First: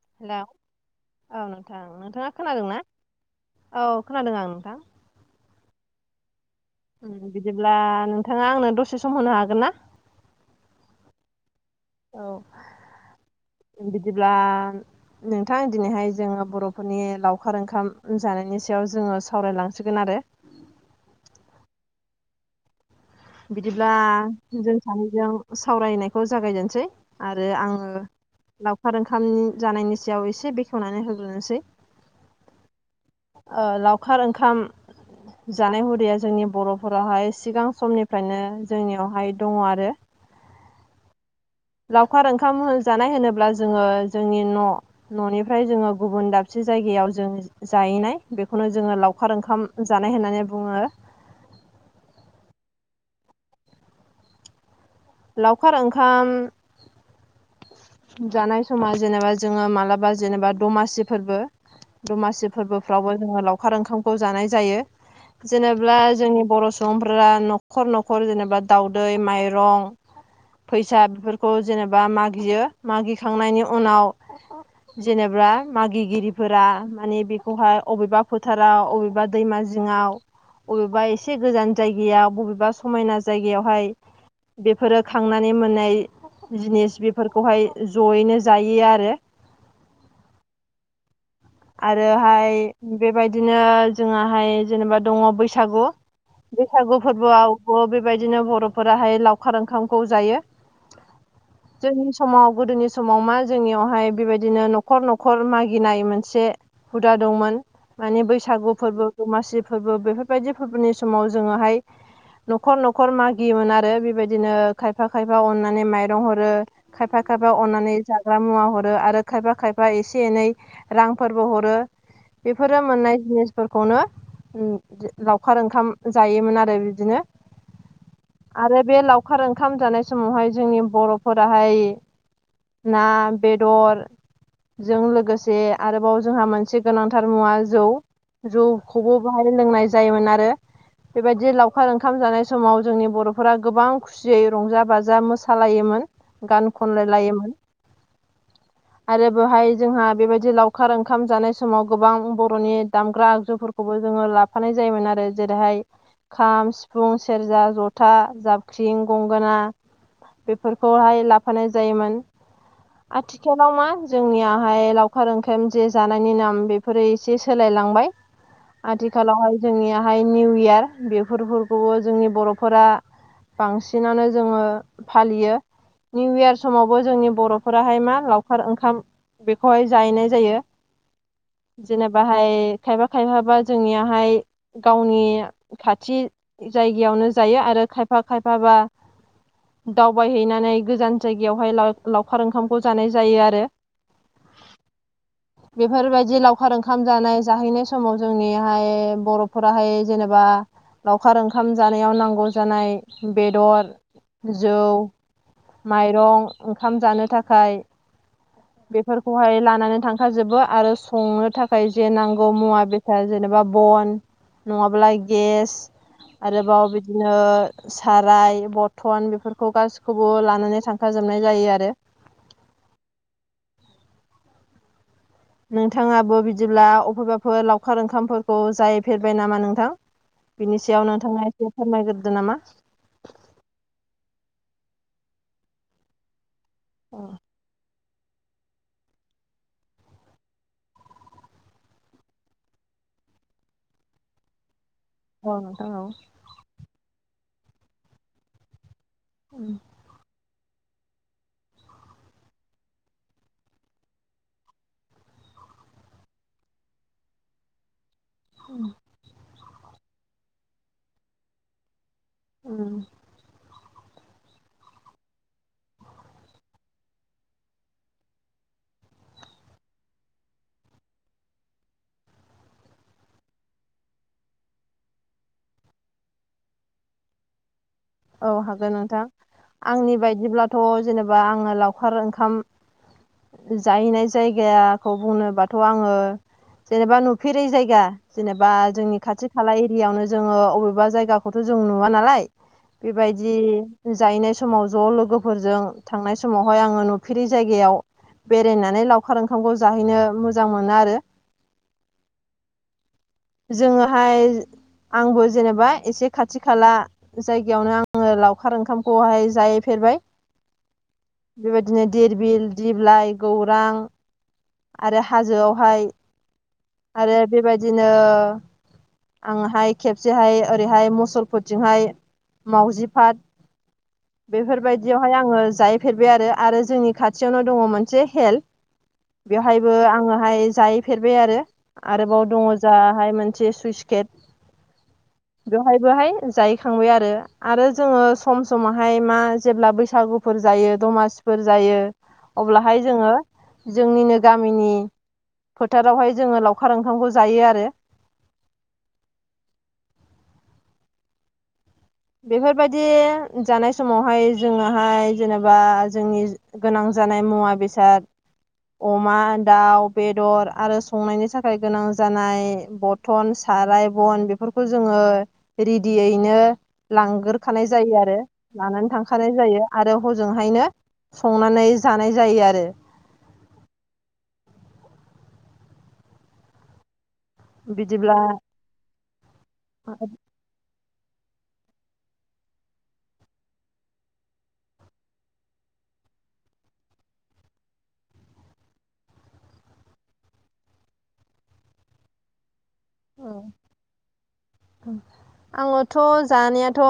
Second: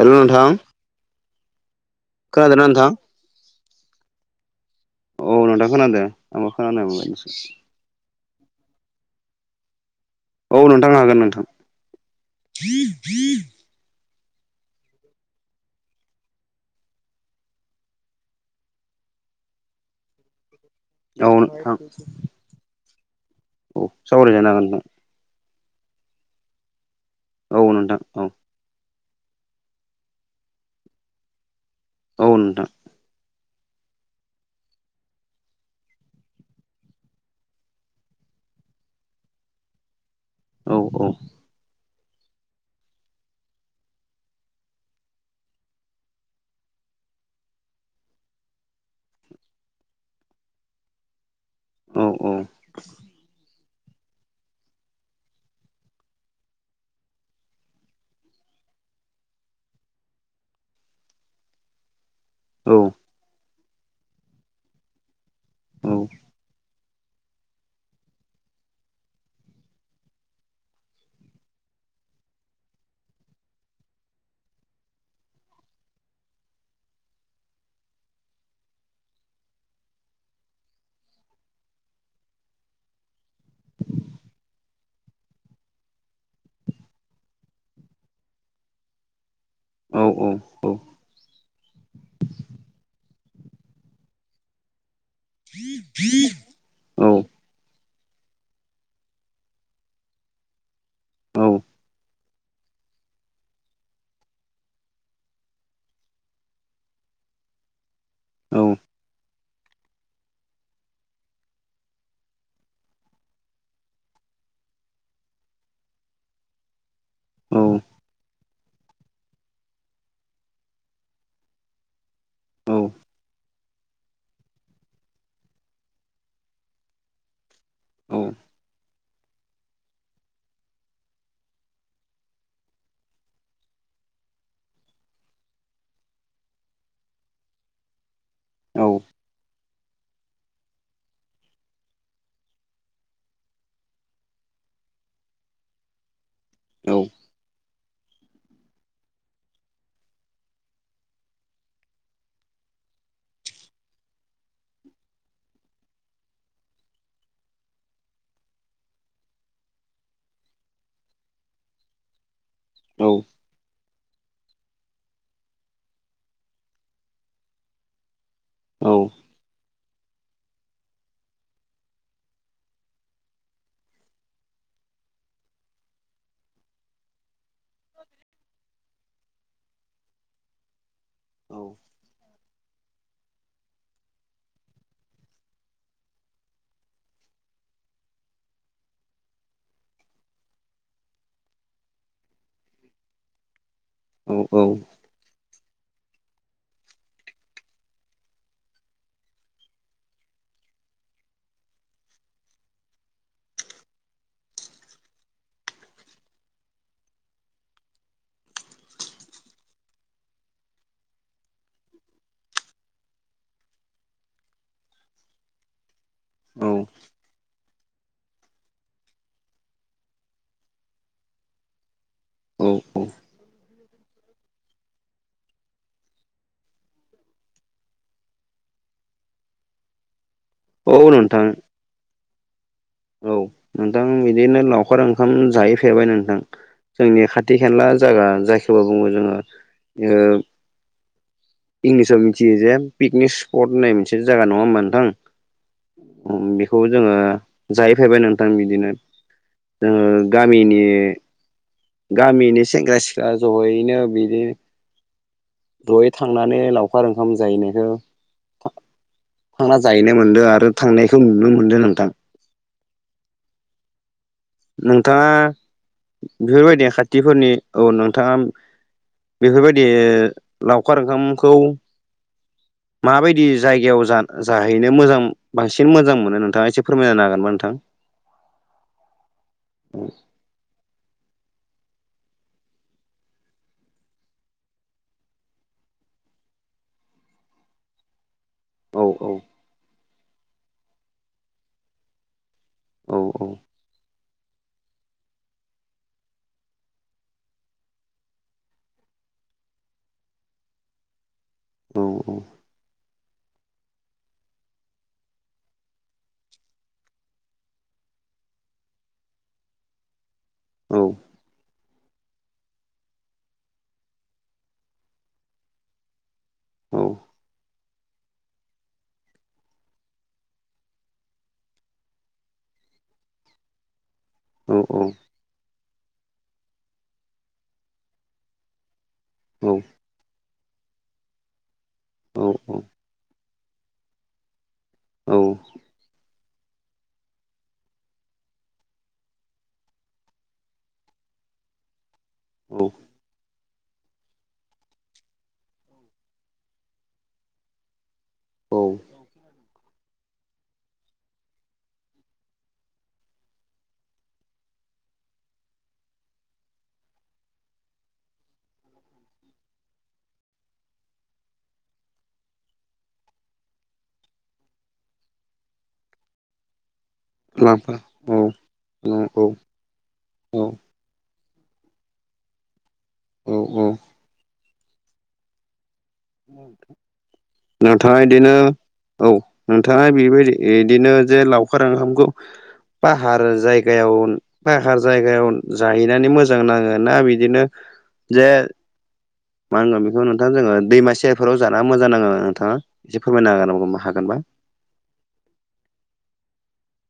हेल' hello नोंथां। औ नोंथां। नोंथाङा खोनादोंना? औ खोनादों आं नोंथां। औ नोंथां खोनादो। आंबो खोनानो मोनबाय। बा नोंथाङा आंनो दसे सम होनो हागोन ना? औ नोंथां हागोन नोंथां। औ [inaudible] बिदिब्ला नोंथां दिनैहाय जोङो बर'फोरनि लावखार ओंखाम जानायनि सायाव जोङो सावरायलांसिगोन आरो। औ नोंथां। औ बिदिब्ला जों सावरायजानो सानो जों सावरायनायखौ जागायजेनसै आरो हागोन आङो नोंथां लावखार ओंखाम जानायनि सायाव एसे बेखेवनानै होग्रोनोसै औ नोंथां। ओ लावखार ओंखाम जानाय हुरैया जोंनि बर'फोरावहाय सिगां समनिफ्रायनो जोंनियावहाय दङ आरो। औ औ। लावखार ओंखाम जानाय होनोब्ला जोङो जोंनि न' न'निफ्राय जोङो गुबुन दाबसे जायगायाव जों जाहैनाय। बेखौनो जोङो लावखार ओंखाम जानाय होननानै बुङो‌। औ औ। लावखार ओंखाम जानाय समा जेनेबा जोङो मालाबा जेनेबा दमासि फोरबो दमासिब औ फोरबोफ्रावबो जोङो लावखार ओंखामखौ जानाय जायो औ जेनेब्ला जोंनि बर' स [unintelligible] न'खर न'खर जेनेबा दाउदै माइरं फैसा बेफोरखौ जेनेबा मागियो मागिखांनायनि उनाव जेनेबा मागिगिरिफोरा मानि बेखौहाय अबेबा फोथाराव अबेबा दैमा जिङाव अबेबा इसे गोजान जायगायाव बबेबा समायना जायगायावहाय बेफोरो खांनानै मोननाय जिनिस बेफोरखौहाय जयैनो जायो आरो औ औ औ आरोहाय बेबायदिनो जोंहाहाय जेनेबा दङ बैसागु [unintelligible] फोरबोआवबो बेबायदिनो बर'फोराहाय लावखार ओंखामखौ जायो [unintelligible] समाव गोदोनि समाव मा जोंनियावहाय बेबायदिनो न'खर न'खर मागिनायोमोन से हुदा दंमोन माने बैसागु फोरबो दमासि फोरबो बेफोरबायदि फोरबोनि समाव जोङोहाय न'खर न'खर मागियोमोन आरो बिबायदिनो खायफा खायफा अननानै माइरं हरो खायफा खायफा औ अननानै जाग्रा मुवा हरो आरो खायफा खायफा एसे एनै रांफोरबो हरो बेफोरो औ मोननाय जिनिसफोरखौनो [unintelligible] लावखार ओंखाम जायोमोन आरो बिदिनो आरो बे लाव खार ओंखाम जानाय समावहाय जोंनि बर'फोराहाय ना बेदरजों लोगोसे आरोबाव जोंहा मोनसे गोनांथार मुवा जौ जौखौबो बाहाय लोंनाय ज जायोमोन आरो बेबायदि लावखार ओंखाम जानाय समाव जोंनि बर'फोरा गोबां खु खुसियै रंजा बाजा मोसालायोमोन गान खनलाय लायोमोन आरो बेहाय जोंहा बेबायदि लाव खार ओंखाम जानाय समाव गोबां बर'नि दामग्रा आगजुफोरखौबो जोङो लाफानाय जायोमोन आरो जेरैहाय खाम सिफुं सेरजा जथा जाबख्रिं गंगोना बेफोरखौहाय लाफानाय जायोमोन आथिखालाव मा जोंनियाहाय लावखार ओंख [unintelligible] जे जानायनि नाम बेफोरो इसे सोलायलांबाय आथिखालावहाय जोंनियाहाय निउ इयार बेफोरखौबो जोंनि बर'फोरा बांसिनानो जोङो फालियो निउ इयार समावबो जोंनि बर' फोराहाय मा लावखार ओंखाम बेखौहाय जाहैनाय जायो जेनेबाहाय खायबा खायफाबा जोंनियाहाय गावनि खाथि जायगायावनो जायो आरो खायफा खायफाबा दावबायहैनानै गोजान जायगायावहाय लाव लावखार ओंखामखौ जानाय जायो आरो उ औ बेफोरबायदि लावखार ओंखाम जानाय जाहैनाय समाव जोंनिहाय बर'फोराहाय जेनेबा लावखार ओंखाम जानायाव नांगौ जानाय बेदर जौ माइरं ओंखाम जानो थाखाय बेफोरखौहाय लां नानै थांखाजोबो आरो संनो थाखाय जे नांगौ मुवा बेसाद जेनेबा बन नङाब्ला गेस आरोबाव बिदिनो साराय बरथन बेफोरखौ गासिखौबो लानानै थांखाजोबनाय जायो आरो औ औ नोंथाङाबो बिदिब्ला अफायबाफोर लावखार ओंखामफोरखौ जाहैफेरबाय नामा नोंथां बिनि सायाव औ नोंथां नोंथाङा [unintelligible] फोरमायगोरदो नामा औ नोंथां बिदिनो लावखार ओंखाम जाहैफेरबाय नोंथां जोंनि खाथ थि खाला जागा जायखौ बुङो जोङो ओ इंलिसाव मिथियो जे पिकनिक स्पट होननाय मोनसे जायगा नङा होमबा नोंथां औ नोंथां औ खौ जोङो जाहैफेरबाय नोंथां बिदिनो उ जोङो गामिनि गामिनि सेंग्रा सिख्ला जयैनो बिदि जयै थांनानै लावखार ओंखाम जाहैनायखौ उम थांना जाहैनो मोनदों आरो थांनायखौ नुनो मोनदों नोंथां उम नोंथाङा बेफोरबायदि खाथिफोरनि औ नोंथाङा बेफोरबायदि लावखार ओंखामखौ माबायदि जायगायाव जाहैनो मोजां बांसिन मोजां मोनो नोंथाङा एसे फोरमायनो हागोनबा नोंथां औ हागोन नोंथां आंनि बायदिब्लाथ' जेनेबा आङो लावखार ओंखाम जाहैनाय जायगाखौ बुंनोबाथ' आङो जेनेबा नुफेरै जायगा जेनेबा औ जोंनि खाथि खाला एरियायावनो जोङो अबेबा जायगाखौथ' जों नुवा नालाय औ बेबायदि जाहैनाय समाव ज' लोगोफोरजों थांनाय समावहाय आङो नुफेरि जायगायाव बेरायनानै लावखार ओंखामखौ जाहैनो मोजां मोनो आरो औ औ [inaudible] जोङोहाय आंबो जेनेबा एसे खाथि खाला जायग सिगयावनो आङो लावखार ओंखामखौहाय जाहैफेरबाय बेबायदिनो धिरबिल दिबलाइ गौरां आरो हाजोआव हाय औ औ आरो बेबायदिनो आंहाय खेबसेहाय ओरैहाय मुसलफोरथिंहाय मावउजि पार्क औ बेफोरबायदियावहाय आङो जाहैफेरबाय आरो आरो जोंनि खाथियावनो दङ मोनसे हेल्थ बेवहायबो आङोहाय जाहैफेरबाय आरो आरोबाव दङ जाहाय मोनसे सुइस गेट औ बेवहाय बोहाय जाहैखांबाय आरो आरो जोङो सम समावहाय मा जेब्ला बैसागुफोर जायो दमासिफोर जायो औ अब्लाहाय जोङो जोंनिनो गामिनि फोथारावहाय जोङो लावखार ओंखामखौ जायो आरो औ बेफोरबायदि जानाय समावहाय जोङोहाय जेनेबा जोंनि गोनां जानाय मुवा बेसाद अमा दाउ बेदर आरो संनायनि थाखाय गोनां जानाय ब बटन साराय बन बेफोरखौ जोङो रेडियैनो लांग्रोखानाय लाफा जायो औ आरो औ लानानै औ औ थांखानाय जायो आरो औ हजोंहायनो संनानै जानाय जायो आरो औ औ नोंथायाङ बिदिब्ला बिदिनो औ नोंथाङ बेबायदि बिदिनो जे लावखार ओंखामखौ पाहार जायगायाव पाहार जायगायाव जाहैनानै मोजां नाङो ना बिदिनो जे मा होनगोन बेखौ नोंथाङा जोङो दैमा सेरफोराव जाना मोजां नाङो नोंथाङा एसे फोरमायना होनो नांगौ हागोनबा? [inaudible] आङोथ' जानायाथ'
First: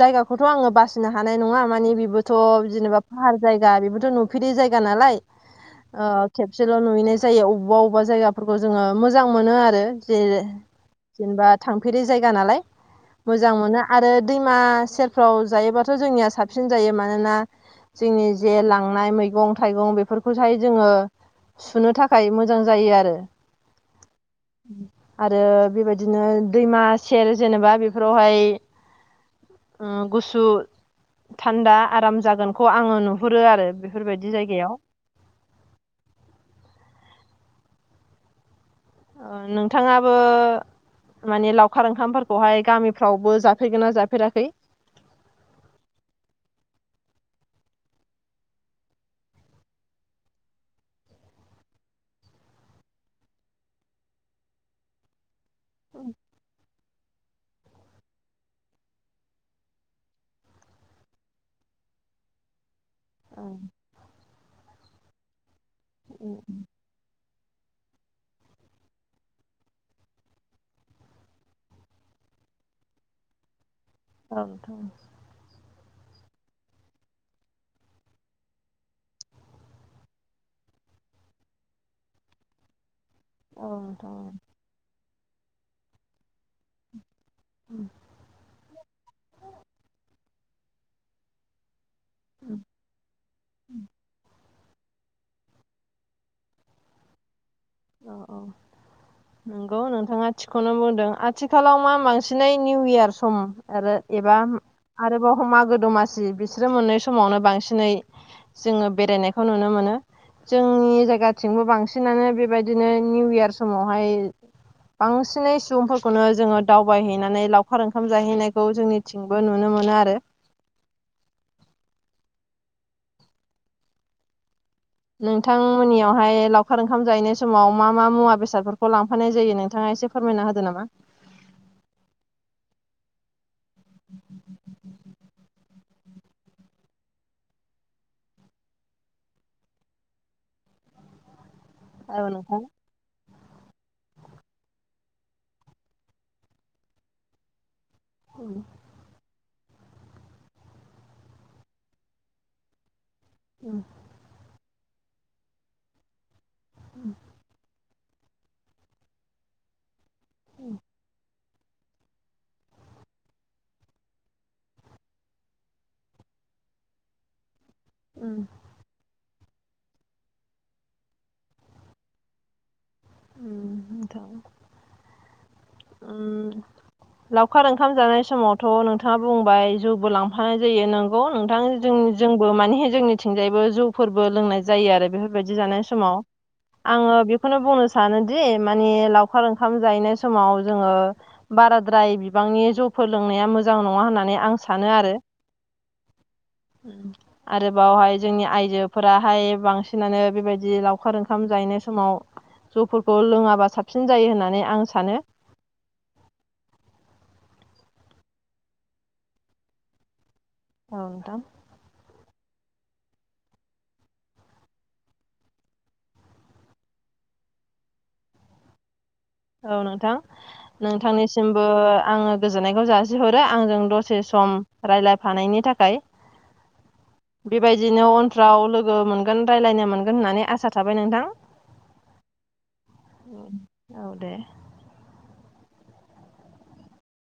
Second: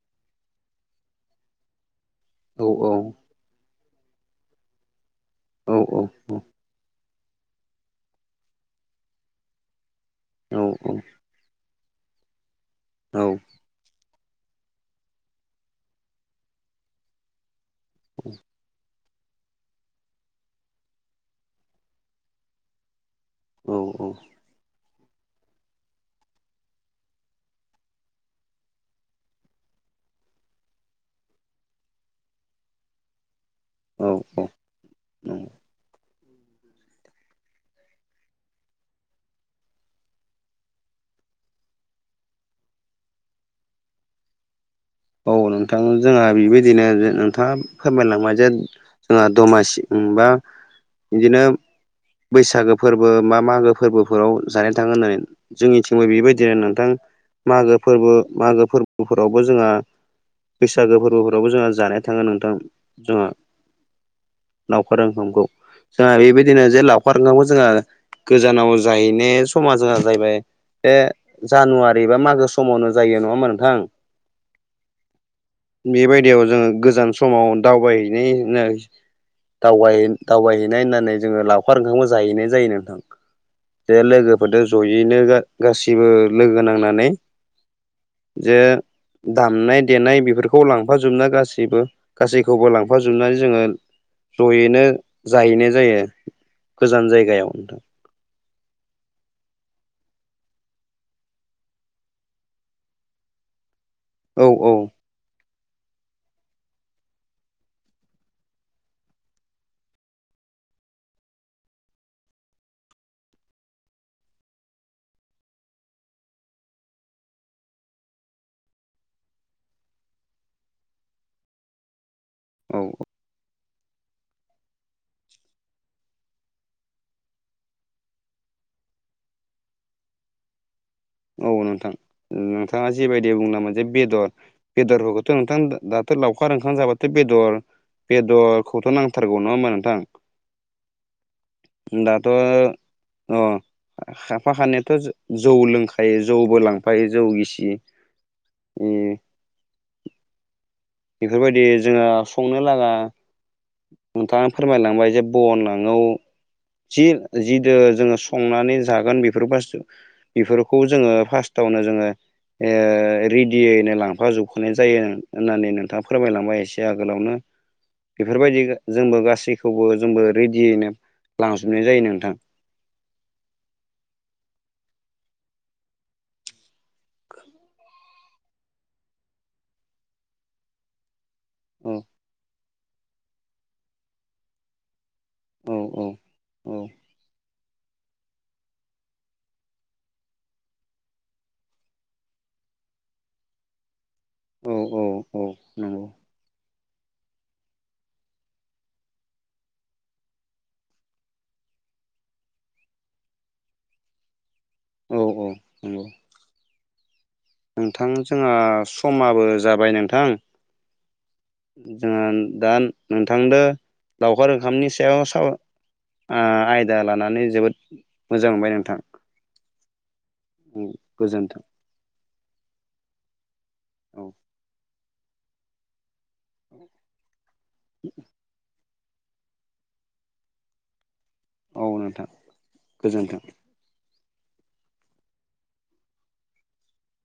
जायगाखौथ' आङो बासिनो हानाय नङा माने बेबो थ' औ जेनेबा फाहार जायगा बेबोथ' नुफेरै जायगा नालाय औ खेबसेल' नुयैनाय। जायो बबेबा अबेबा जायाफोरखौ जोङो मोजां मोनो आरो जे औ जेनेबा था नुफेरै जायगा नालाय औ मोजां मोना आरो दैमा सेरफ्राव जायोबाथ' जोंनिया साबसिन जायो मानोना जोंनि जे लां नाय मैगं थाइगं बेफोरखौहाय जोङो सुनो थाखाय मोजां जायो आरो। औ औ। आरो बेबायदिनो दैमा सेर जेनेबा बेफोरावहाय गुसु थान्दा आराम जागोनखौ आङो नुहुरो आरो। औ बेफोरबायदि जायगायाव। औ औ ओं नोंथाङाबो माने लावखार ओंखामफोरखौहाय गामिफ्रावबो जाफेरगोन ना जाफेराखै? औ नोंथां जोंहा बेबायदिनो नोंथाङा फोरमायलांबाय जे जोंहा दमासि बा बिदिनो बैसागो फोरबो मा मागो फोरबोफोराव जानाय थाङो होननानै। जोंनिथिंबो बेबायदिनो नोंथां मागो फोरबो मागो फोरबोफोरावबो जोंहा बैसागो फोरबोफोरावबो जोंहा जानाय थाङो नोंथां जोंहा नाव औ लावखार ओखामांगौ जोंहा बेबायदिनो जे लावखार ओखांगौ जोङो गोजानाव जाहैनो समाजहा जाहैबाय बे जानुवारि बा मागो समावनो जायो नङामा नोंथां? औं। बेबायदियाव जोङो गोजाम समाव दावबायहैनायनाय दावबाय दावबायहैनाय होननानै जोङो लावखार ओंखामबो जाहैनाय जायो नोंथां। औ दे नोंथां लोगोफोरजों जयैनो गासिबो लोगो नांनानै [inaudible] जे दामनाय देनाय बेफोरखौ लांफाजोबना गासैबो गासैखौबो लांफाजोबनानै जोङो ज'यैनो जाहैनाय जायो गोजान जायगायाव। औ औ नंगौ नोंथाङा थिखौनो बुंदों। आथिखालाव मा बांसिनै निउ इयार सम आरो एबा औ औ आरोबाव मागो दमासि बिसोरो मोननै समावनो बांसिनै जोङो बेरायनायखौ नुनो मोनो जोंनि जायगाथिंबो बांसिनानो बेबायदि बिदिनो निउ इयार समावहाय बांसिनै सुबुंफोरखौनो जोङो दावबायहैनानै लावखार ओंखाम जाहैनायखौ जोंनि जेथिंबो नुनो मोनो आरो औ औ। नोंथांमोननियावहाय लावखार ओंखाम जाहैनाय समाव मा मा मुवा बेसादफोरखौ लांफानाय जायो नोंथाङा एसे फोरमायना होदो नामा। औ नोंथां नोंथाङा जेबायदि बुंला मोनसेे बेदर बेदरफोरखौथ' नोंथां दाथ' लावखार ओंखाम जाबाथ' बेदर बेदरखौथ' नांथारगौ नङा होमबा नोंथां? औ दााथ' अ साफा खानायाथ' जौ लोंखा खायो जौबो लांफायो जौ गिसियो औ ए। बेफोरबायदि जोहा संनो लागा उम। नोंथाङा फोरमायलांबाय जे बन नङौ जि जिदो जोङो स संनानै जागोन बेफोर बास बेफोरखौ जोङो फार्स्ट [unintelligible] जोङो रेडियैनो लांफाजोबखानाय जायो होननानै नोंथाङा फोरमायलांबाय एसे आगोलावनो बेफोरबायदि जोंबो गासै खौबो जोंबो रेडियैनो लांजोबनाय जायो नोंथां [unintelligible] लावखार ओंखाम जानाय समावथ' नोंथाङा बुंबाय जौबो लांफानाय जायो नोंगौ [unintelligible] औ जों जोंबो माने जोंनिथिंजायबो जौफोरबो लोंनाय जायो आरो बेफोर बेबायदि औ जानाय औ समाव औ आङो बेखौनो बुंनोसै सानोदि माने लावखार ओंखाम जाहैनाय समाव जोङो बाराद्राय बिबांनि जौफोर लोंनाया मोजां नङा होननानै [unintelligible] आं औ सानो औ आरो औ नंगौ आरोबावहाय जोंनि आयजोफोराहाय बांसिनानो बेबायदि लावखार ओंखाम जायनाय समाव [unintelligible] फोरखौ लोङाबा साबसिन जायो होननानै आं औ सानो [unintelligible] नोंथां जोंहा समाबो जाबाय नोंथां [unintelligible] जोंहा दा नोंथांनो लावखार ओंखामनि सायाव [unintelligible] आयदा लानानै जोबोद मोजां मोनबाय [unintelligible] औ नोंथां गोजोन्थों नोंथांनिसिमबो आङो गोजोननायखौ [unintelligible] हरो आंजों दसे औ सम रायलायफानायनि थाखाय बेबायदिनो उनफ्राव लोगो मोनगोन राय्लायनो मोनगोन होननानै आसा थाबाय नोंथां मावनांथां गोजोन्थों। औ दे